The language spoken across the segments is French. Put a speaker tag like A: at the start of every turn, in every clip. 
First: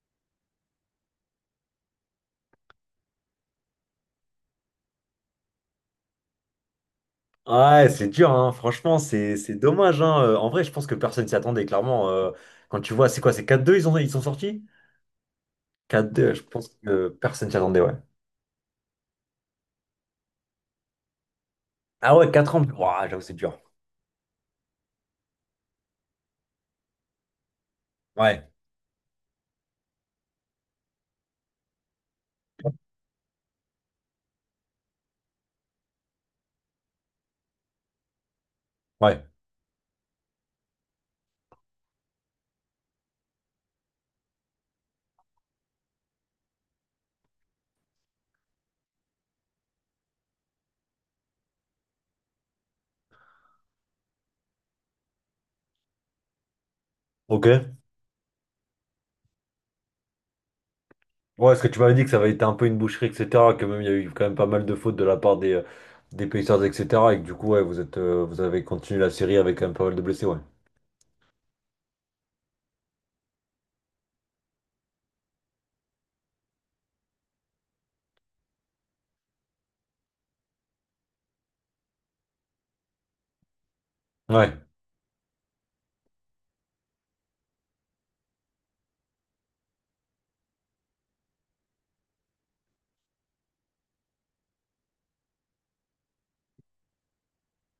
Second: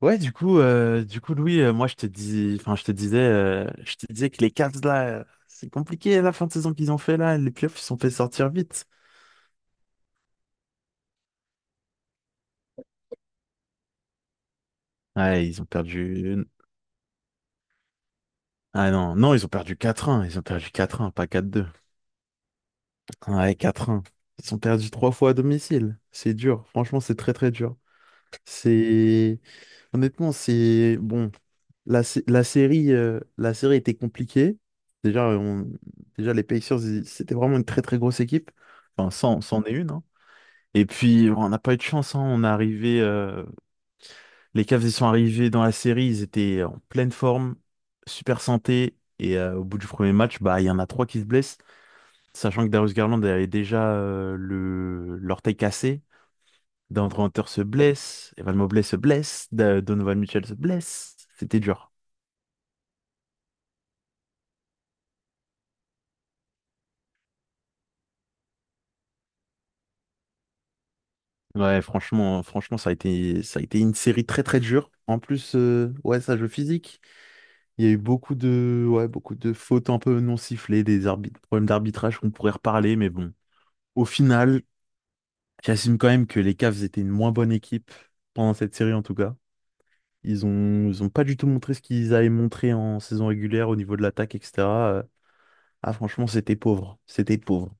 A: Ouais, du coup, Louis, moi, enfin, je te disais que les Cavs là, c'est compliqué la fin de saison qu'ils ont fait là. Les playoffs, ils se
B: Ouais,
A: sont
B: c'est
A: fait
B: dur,
A: sortir
B: hein.
A: vite.
B: Franchement, c'est dommage, hein. En vrai, je pense que personne s'y attendait, clairement. Quand tu vois, c'est quoi, c'est 4-2. Ils sont sortis?
A: Ouais, ils ont
B: 4-2. Je
A: perdu.
B: pense que personne s'y attendait, ouais.
A: Ah non, non, ils ont perdu quatre 1. Ils ont perdu quatre 1, pas 4-2.
B: Ah ouais, 4 ans, ouah, j'avoue, c'est
A: Ouais,
B: dur.
A: quatre 1. Ils ont perdu trois fois à domicile. C'est dur. Franchement, c'est très très dur.
B: Ouais,
A: C'est Honnêtement, c'est bon. La la série était compliquée. Déjà, on... Déjà les Pacers, c'était vraiment une très très grosse équipe. Enfin,
B: ouais,
A: c'en est une, hein. Et puis, on n'a pas eu de chance, hein. Les Cavs, ils sont arrivés dans la série. Ils étaient en pleine forme, super santé. Et au bout du premier match, bah, il y en a trois qui se blessent. Sachant que Darius Garland avait déjà l'orteil cassé. Deandre Hunter
B: ok.
A: se blesse. Evan Mobley se blesse. Donovan Mitchell se blesse.
B: Ouais,
A: C'était
B: est-ce que tu
A: dur.
B: m'avais dit que ça avait été un peu une boucherie, etc., que même il y a eu quand même pas mal de fautes de la part des Pacers, etc., et que du coup, ouais, vous avez continué la série avec quand même pas mal de blessés, ouais.
A: Ouais, franchement, ça a été une série très très dure. En plus, ouais, ça joue physique. Il y a eu beaucoup de fautes un peu non sifflées, des problèmes d'arbitrage qu'on pourrait reparler, mais bon. Au
B: Ouais.
A: final, j'assume quand même que les Cavs étaient une moins bonne équipe pendant cette série en tout cas. Ils ont pas du tout montré ce qu'ils avaient montré en saison régulière au niveau de l'attaque, etc. Euh, Ah, franchement, c'était pauvre, c'était pauvre.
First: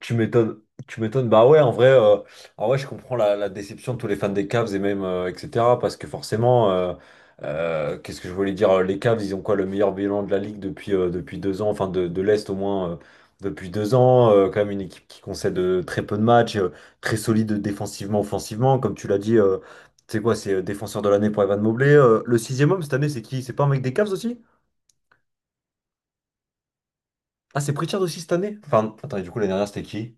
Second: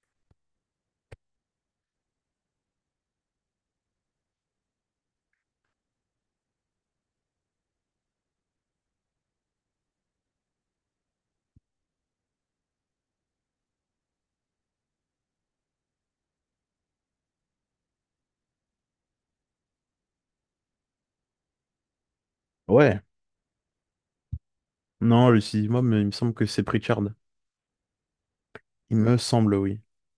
B: Tu m'étonnes, tu m'étonnes. Bah ouais, en vrai, je comprends la déception de tous les fans des Cavs et même etc. Parce que forcément, qu'est-ce que je voulais dire? Les Cavs, ils ont quoi le meilleur bilan de la ligue depuis deux ans, enfin de l'Est au moins depuis deux ans. Quand même une équipe qui concède très peu de matchs, très solide défensivement, offensivement, comme tu l'as dit. C'est quoi? C'est défenseur de l'année pour Evan Mobley. Le sixième homme cette
A: Ouais.
B: année, c'est qui? C'est pas un mec des Cavs aussi?
A: Non, le sixième moi, il me semble que c'est Pritchard.
B: Ah, c'est Pritchard aussi cette année? Enfin,
A: Il me
B: attends, et du coup, l'année
A: semble,
B: dernière,
A: oui.
B: c'était qui?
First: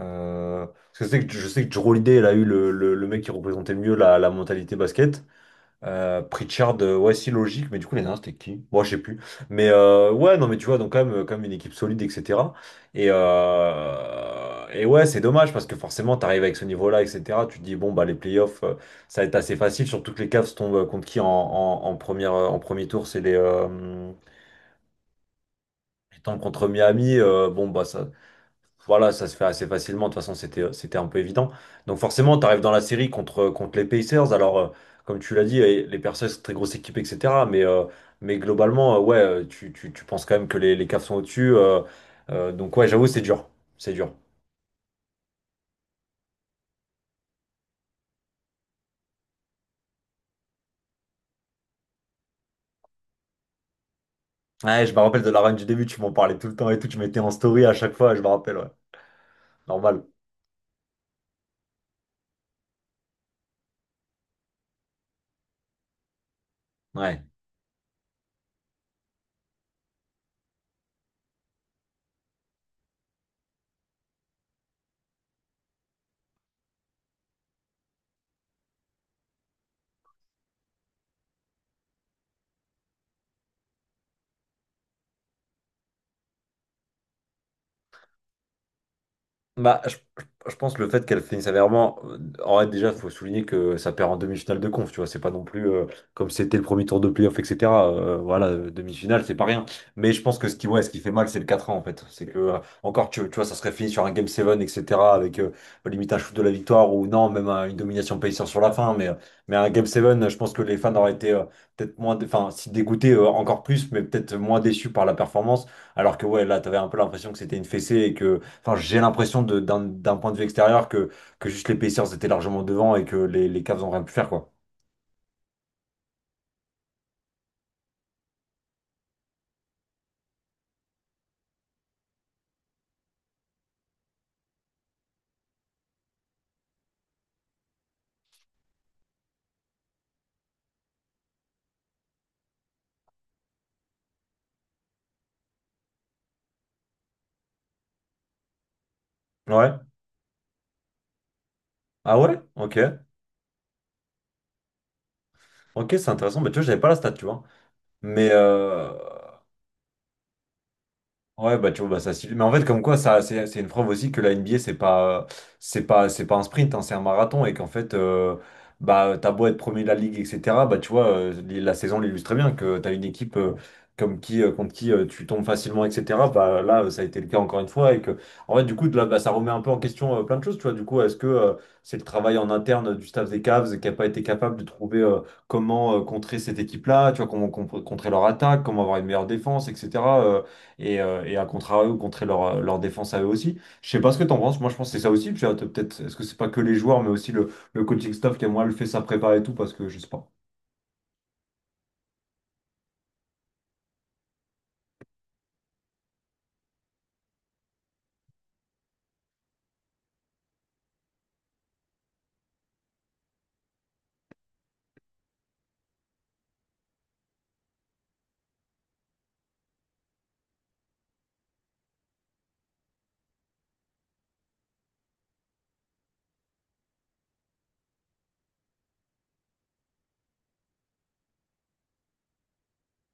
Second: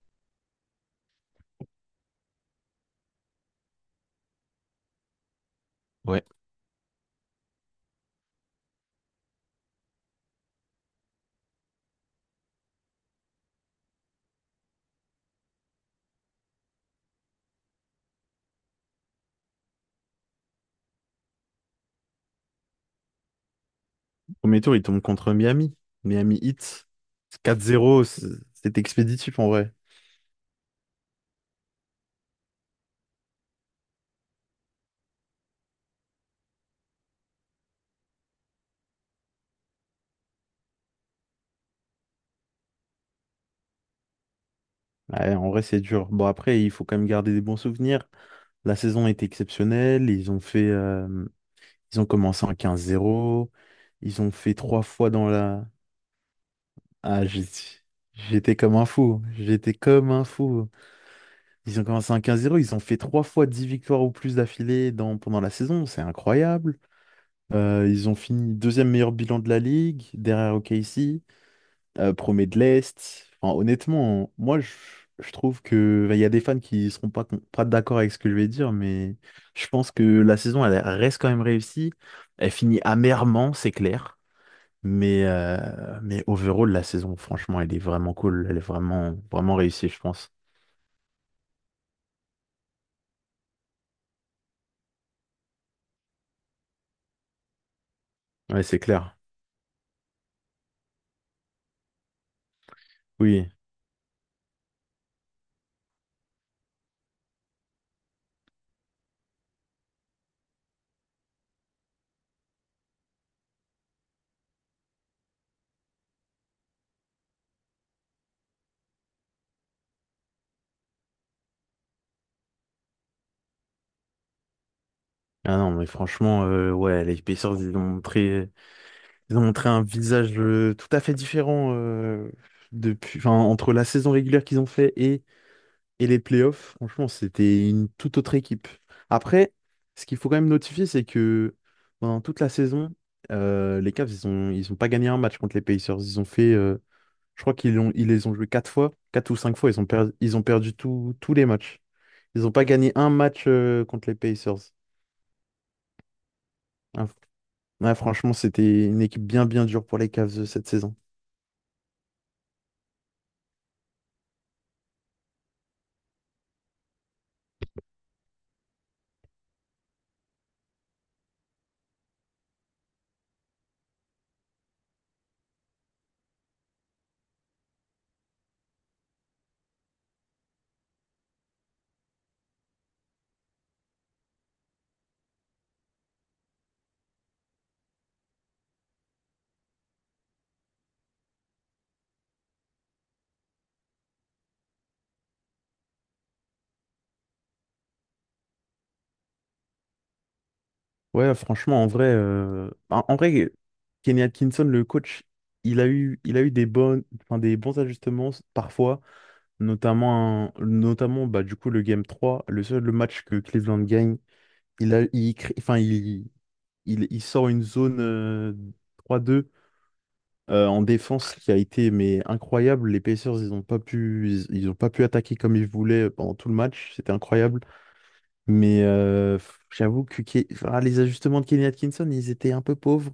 B: Parce que je sais que Jrue Holiday, elle a eu le mec qui représentait mieux la mentalité basket.
A: Ouais.
B: Pritchard, ouais, si logique, mais du coup, les nains, c'était qui? Moi, je sais plus. Mais ouais, non, mais tu vois, donc quand même une équipe solide, etc. Et ouais, c'est dommage parce que forcément, t'arrives avec ce niveau-là, etc. Tu te dis, bon, bah, les playoffs, ça va être assez facile, surtout que les Cavs tombent contre qui en premier tour, c'est les.
A: Premier tour, il tombe contre Miami.
B: Ils
A: Miami
B: tombent contre
A: Heat.
B: Miami,
A: quatre
B: bon bah
A: zéro.
B: ça,
A: C'est
B: voilà, ça se
A: expéditif
B: fait
A: en
B: assez
A: vrai.
B: facilement. De toute façon, c'était un peu évident. Donc forcément, tu arrives dans la série contre les Pacers. Alors, comme tu l'as dit, eh, les Pacers, c'est une très grosse équipe, etc. Mais globalement, ouais, tu penses quand même que les Cavs sont au-dessus. Donc ouais, j'avoue, c'est dur. C'est dur.
A: Ouais, en vrai, c'est dur. Bon, après, il faut quand même garder des bons souvenirs. La saison a été exceptionnelle. Ils ont commencé en 15-0. Ils ont fait trois
B: Ouais, je me
A: fois
B: rappelle
A: dans
B: de la run du
A: la.
B: début, tu m'en parlais tout le temps et tout. Tu mettais
A: Ah,
B: en story à chaque fois, je me rappelle,
A: j'étais
B: ouais.
A: comme un fou. J'étais
B: Normal.
A: comme un fou. Ils ont commencé en quinze zéro. Ils ont fait trois fois 10 victoires ou plus d'affilée pendant la saison. C'est incroyable.
B: Ouais.
A: Ils ont fini deuxième meilleur bilan de la ligue, derrière OKC. Premier de l'Est. Enfin, honnêtement, moi, je trouve que bah, il y a des fans qui seront pas d'accord avec ce que je vais dire, mais je pense que la saison, elle reste quand même réussie. Elle finit amèrement, c'est clair. Mais overall, la saison, franchement, elle est vraiment cool. Elle est vraiment, vraiment
B: Bah,
A: réussie, je
B: je-
A: pense.
B: je pense que le fait qu'elle finisse sévèrement, en vrai, déjà, il faut souligner que ça perd en demi-finale de conf, tu vois, c'est pas non plus comme c'était le premier tour de playoff, etc. Voilà,
A: Ouais, c'est clair.
B: demi-finale, c'est pas rien. Mais je pense que ce qui fait mal, c'est le 4 ans, en fait. C'est que, encore, tu vois,
A: Oui.
B: ça serait fini sur un Game 7, etc., avec limite un shoot de la victoire, ou non, même une domination Pacers sur la fin, mais un Game 7, je pense que les fans auraient été peut-être moins, enfin, si dégoûtés encore plus, mais peut-être moins déçus par la performance, alors que, ouais, là, t'avais un peu l'impression que c'était une fessée et que. Enfin, j'ai l'impression d'un point de vue extérieur que juste les Pacers étaient largement devant et que les Cavs n'ont rien pu faire, quoi.
A: Ah non, mais franchement, ouais, les Pacers, ils ont montré un visage tout à fait différent depuis, enfin, entre la saison régulière qu'ils ont fait et les playoffs, franchement, c'était une toute autre équipe. Après, ce qu'il faut quand même notifier, c'est que pendant toute la saison, les Cavs, ils ont pas gagné un match contre les Pacers. Je crois qu'ils les ont joués quatre fois, quatre ou cinq fois.
B: Ouais.
A: Ils ont perdu tous les matchs.
B: Ah ouais?
A: Ils n'ont pas
B: Ok.
A: gagné un match contre les Pacers.
B: Ok, c'est intéressant. Mais tu vois, j'avais pas la
A: Ah,
B: stat, tu vois.
A: ouais,
B: Mais,
A: franchement, c'était
B: euh,
A: une équipe bien, bien dure pour les Cavs cette saison.
B: Ouais, bah tu vois, bah, ça suffit. Mais en fait, comme quoi, ça, c'est une preuve aussi que la NBA, c'est pas un sprint, hein, c'est un marathon. Et qu'en fait, bah, t'as beau être premier de la ligue, etc. Bah, tu vois, la saison l'illustre très bien que t'as une équipe contre qui tu tombes facilement, etc. Bah, là, ça a été le cas encore une fois. Et que, en fait, du coup, de là, bah, ça remet un peu en question plein de choses. Tu vois, du coup, est-ce que c'est le travail en interne du staff des Cavs qui a pas été capable de trouver comment contrer cette équipe-là, tu vois, comment contrer leur attaque, comment avoir une meilleure défense, etc. Et à contrario, contrer leur défense à eux aussi. Je sais pas ce que t'en penses, moi je pense que c'est ça aussi, puis peut-être, est-ce que c'est pas que les joueurs, mais aussi le coaching staff qui a moins le fait sa prépa et tout, parce que je sais pas.
A: Ouais, franchement, en vrai, Kenny Atkinson, le coach, il a eu des bonnes, enfin, des bons ajustements parfois, notamment bah, du coup, le Game 3, le match que Cleveland gagne, il a, il crée- enfin, il sort une zone 3-2 en défense qui a été mais incroyable. Les Pacers, ils ont pas pu, ils ont pas pu attaquer comme ils voulaient pendant tout le match, c'était incroyable. Mais j'avoue que les ajustements de Kenny Atkinson, ils étaient un peu pauvres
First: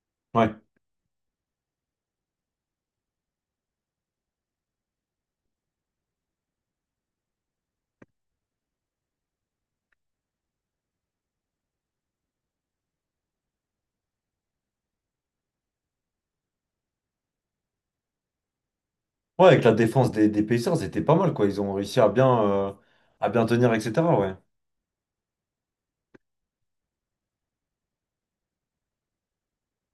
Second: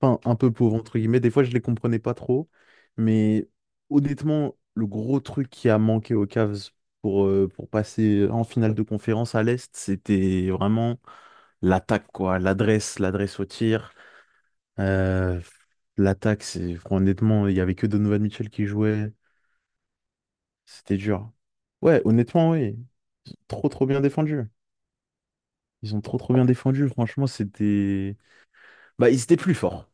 A: enfin, un peu
B: Ouais.
A: pauvres, entre guillemets. Des fois, je les comprenais pas trop. Mais honnêtement, le gros truc qui a manqué aux Cavs pour passer en finale de conférence à l'Est, c'était vraiment l'attaque, quoi. L'adresse, l'adresse au tir. Euh, L'attaque, c'est honnêtement, il y avait que Donovan Mitchell qui jouait.
B: Ouais, avec la défense des Pacers,
A: C'était
B: c'était pas
A: dur.
B: mal, quoi. Ils ont réussi
A: Ouais,
B: à bien,
A: honnêtement,
B: euh,
A: oui.
B: à
A: Ils ont
B: bien
A: trop,
B: tenir,
A: trop bien
B: etc. Ouais.
A: défendu. Ils ont trop, trop bien défendu. Franchement, c'était. Bah, ils étaient plus forts.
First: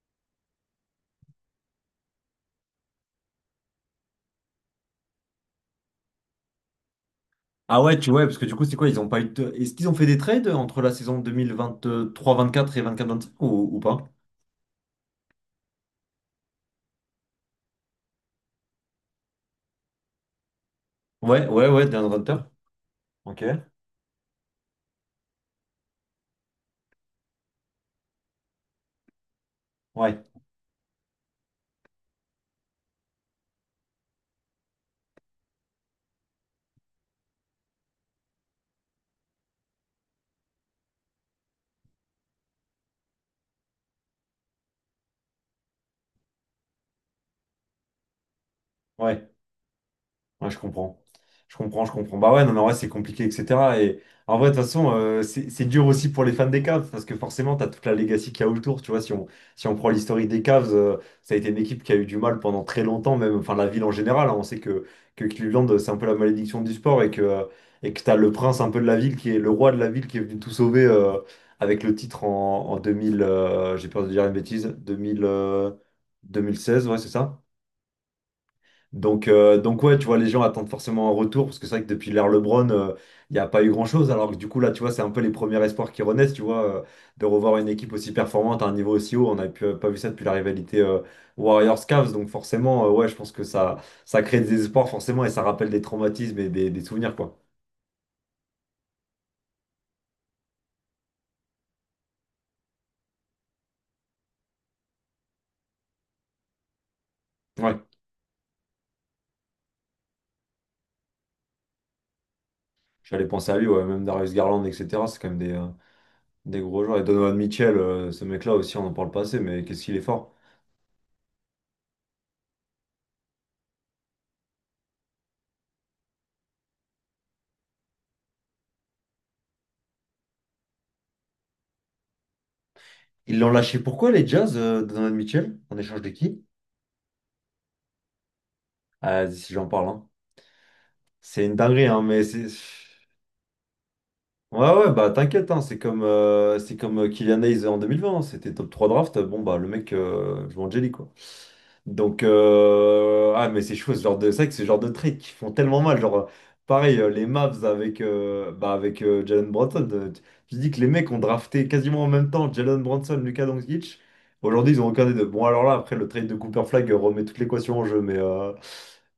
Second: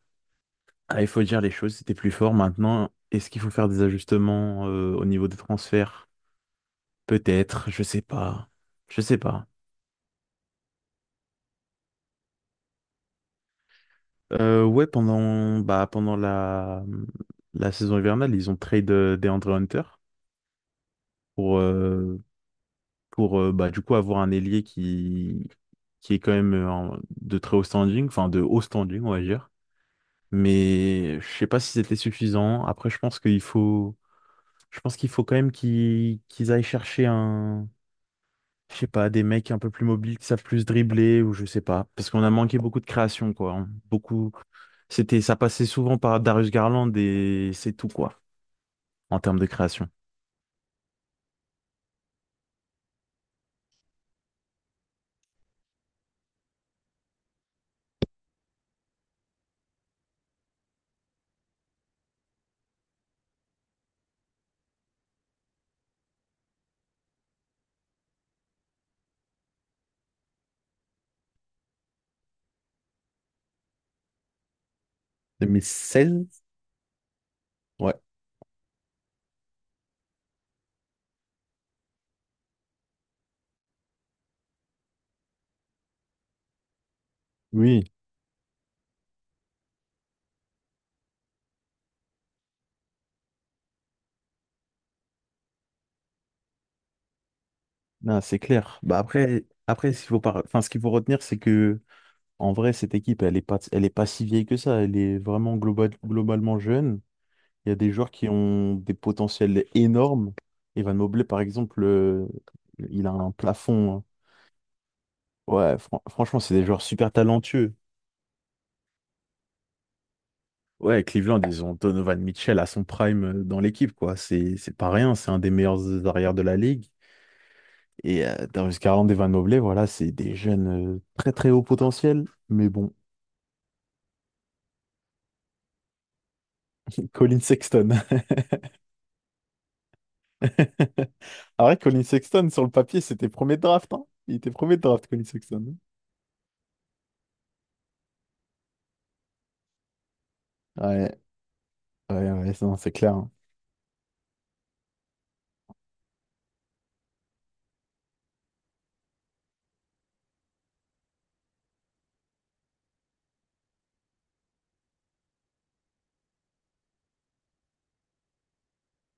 A: Ah, il faut dire les choses, c'était plus fort maintenant. Est-ce qu'il faut faire des ajustements au niveau des transferts? Peut-être,
B: Ah
A: je
B: ouais,
A: sais
B: tu vois, parce que
A: pas.
B: du coup, c'est quoi? Ils
A: Je
B: ont
A: sais
B: pas eu
A: pas.
B: de... Est-ce qu'ils ont fait des trades entre la saison 2023-24 et 24-25 ou pas?
A: Ouais, pendant la saison hivernale, ils ont trade DeAndre Hunter
B: Ouais,
A: pour,
B: ouais, ouais, DeAndre
A: euh,
B: Hunter.
A: pour
B: Ok.
A: euh, bah, du coup avoir un ailier qui est quand même de très haut standing, enfin de haut standing, on va dire.
B: Ouais,
A: Mais je sais pas si c'était suffisant. Après, je pense qu'il faut quand même qu'ils aillent chercher je sais pas, des mecs un peu plus mobiles qui savent plus dribbler ou je sais pas. Parce qu'on a manqué beaucoup de création, quoi, hein. Beaucoup. Ça passait souvent par Darius Garland et c'est tout, quoi, en
B: ouais.
A: termes de création.
B: Ouais, je comprends. Je comprends, je comprends. Bah ouais, non, mais en vrai, c'est compliqué, etc. Et en vrai, de toute façon, c'est dur aussi pour les fans des Cavs, parce que forcément, t'as toute la legacy qu'il y a autour. Tu vois, si on prend l'historique des Cavs, ça a été une équipe qui a eu du mal pendant très longtemps, même, enfin, la ville en général, hein. On sait que Cleveland, c'est un peu la malédiction du sport et que t'as le prince un peu de la ville, qui est le roi de la ville, qui est venu tout sauver avec le titre en 2000, j'ai peur de dire une bêtise, 2000, deux
A: 2016?
B: mille seize, ouais, c'est ça?
A: Ouais,
B: Donc ouais, tu vois, les gens attendent forcément un retour, parce que c'est vrai que depuis l'ère LeBron, il n'y a pas eu grand-chose, alors que du coup, là, tu vois, c'est un peu les premiers espoirs qui renaissent, tu vois, de revoir une
A: oui,
B: équipe aussi performante à un niveau aussi haut. On n'a pas vu ça depuis la rivalité Warriors-Cavs, donc forcément, ouais, je pense que ça crée des espoirs, forcément, et ça rappelle des traumatismes et des souvenirs, quoi.
A: non, c'est clair. Bah après, ce qu'il faut retenir, c'est que en vrai, cette équipe, elle est pas si vieille que ça. Elle est vraiment globalement jeune. Il y a
B: Ouais,
A: des joueurs qui ont des potentiels énormes. Evan Mobley, par exemple, il a
B: j'allais
A: un
B: penser à lui, ouais,
A: plafond, hein.
B: même Darius Garland, etc., c'est quand même des, euh,
A: Ouais, franchement, c'est
B: des
A: des joueurs
B: gros joueurs. Et
A: super
B: Donovan
A: talentueux.
B: Mitchell, ce mec-là aussi, on en parle pas assez, mais qu'est-ce qu'il est fort.
A: Ouais, Cleveland, ils ont Donovan Mitchell à son prime dans l'équipe, quoi. C'est pas rien, c'est un des meilleurs arrières de la ligue. Et Darius Garland, Evan Mobley, voilà, c'est des jeunes très très haut potentiel. Mais bon,
B: Ils l'ont lâché pourquoi, les Jazz, Donovan Mitchell, en échange de qui?
A: Colin Sexton.
B: Ah, si j'en parle, hein. C'est une
A: Ah ouais,
B: dinguerie, hein,
A: Colin
B: mais c'est.
A: Sexton, sur le papier, c'était premier draft, hein. Il était
B: Ouais,
A: premier
B: ouais,
A: draft,
B: bah
A: Colin
B: t'inquiète, hein,
A: Sexton.
B: c'est comme Kylian Hayes en 2020, hein, c'était top 3 draft, bon bah le mec joue en jelly, quoi.
A: Ouais,
B: Donc,
A: ouais, ouais, non, c'est clair, hein.
B: ah, mais c'est chaud, ce genre de. C'est vrai que ce genre de trades qui font tellement mal, genre, pareil, les Mavs avec Jalen Brunson, tu dis que les mecs ont drafté quasiment en même temps Jalen Brunson, Luka Doncic, aujourd'hui ils ont aucun des deux. Bon, alors là, après le trade de Cooper Flag remet toute l'équation en jeu,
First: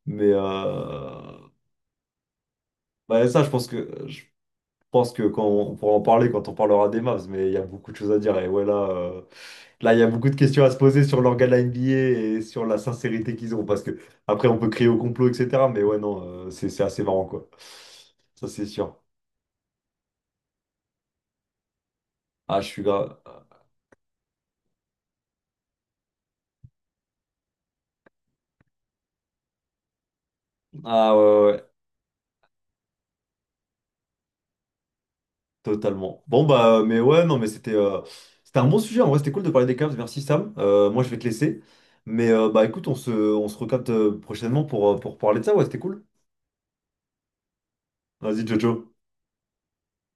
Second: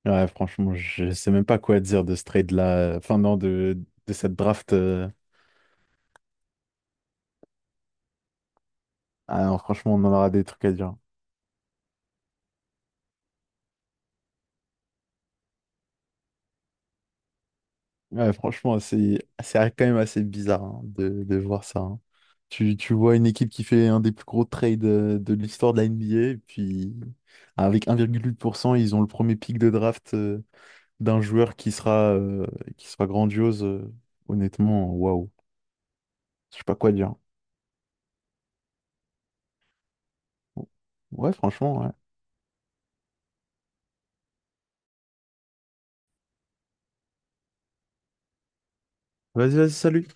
A: Ouais,
B: mais,
A: franchement, je sais même
B: euh,
A: pas quoi dire de ce trade-là. Enfin,
B: Bah,
A: non,
B: ça, je pense
A: de,
B: que
A: de
B: je
A: cette draft.
B: pense que quand on pourra en parler quand on parlera des Mavs, mais il y a beaucoup de choses à dire. Et ouais, là, euh,
A: Ah non,
B: là,
A: franchement,
B: il y
A: on
B: a
A: en
B: beaucoup
A: aura
B: de
A: des
B: questions
A: trucs
B: à
A: à
B: se
A: dire.
B: poser sur l'organe de la NBA et sur la sincérité qu'ils ont. Parce que après, on peut crier au complot, etc. Mais ouais, non, c'est assez marrant, quoi.
A: Ouais,
B: Ça, c'est
A: franchement,
B: sûr.
A: c'est quand même assez bizarre hein, de voir ça, hein.
B: Ah, je
A: Tu,
B: suis
A: tu
B: grave.
A: vois une équipe qui fait un des plus gros trades de l'histoire de la NBA, et puis avec 1,8%, ils ont le premier pick de draft
B: Ah
A: d'un
B: ouais, ouais,
A: joueur
B: ouais,
A: qui sera grandiose. Honnêtement, waouh.
B: totalement. Bon
A: Je sais pas
B: bah,
A: quoi
B: mais
A: dire.
B: ouais, non, mais c'était un bon sujet. En vrai, c'était cool de parler des Cavs. Merci Sam. Moi, je vais te
A: Ouais,
B: laisser.
A: franchement, ouais.
B: Mais bah, écoute, on se recapte prochainement pour parler de ça. Ouais, c'était cool. Vas-y, Jojo.
A: Vas-y, vas-y, salut.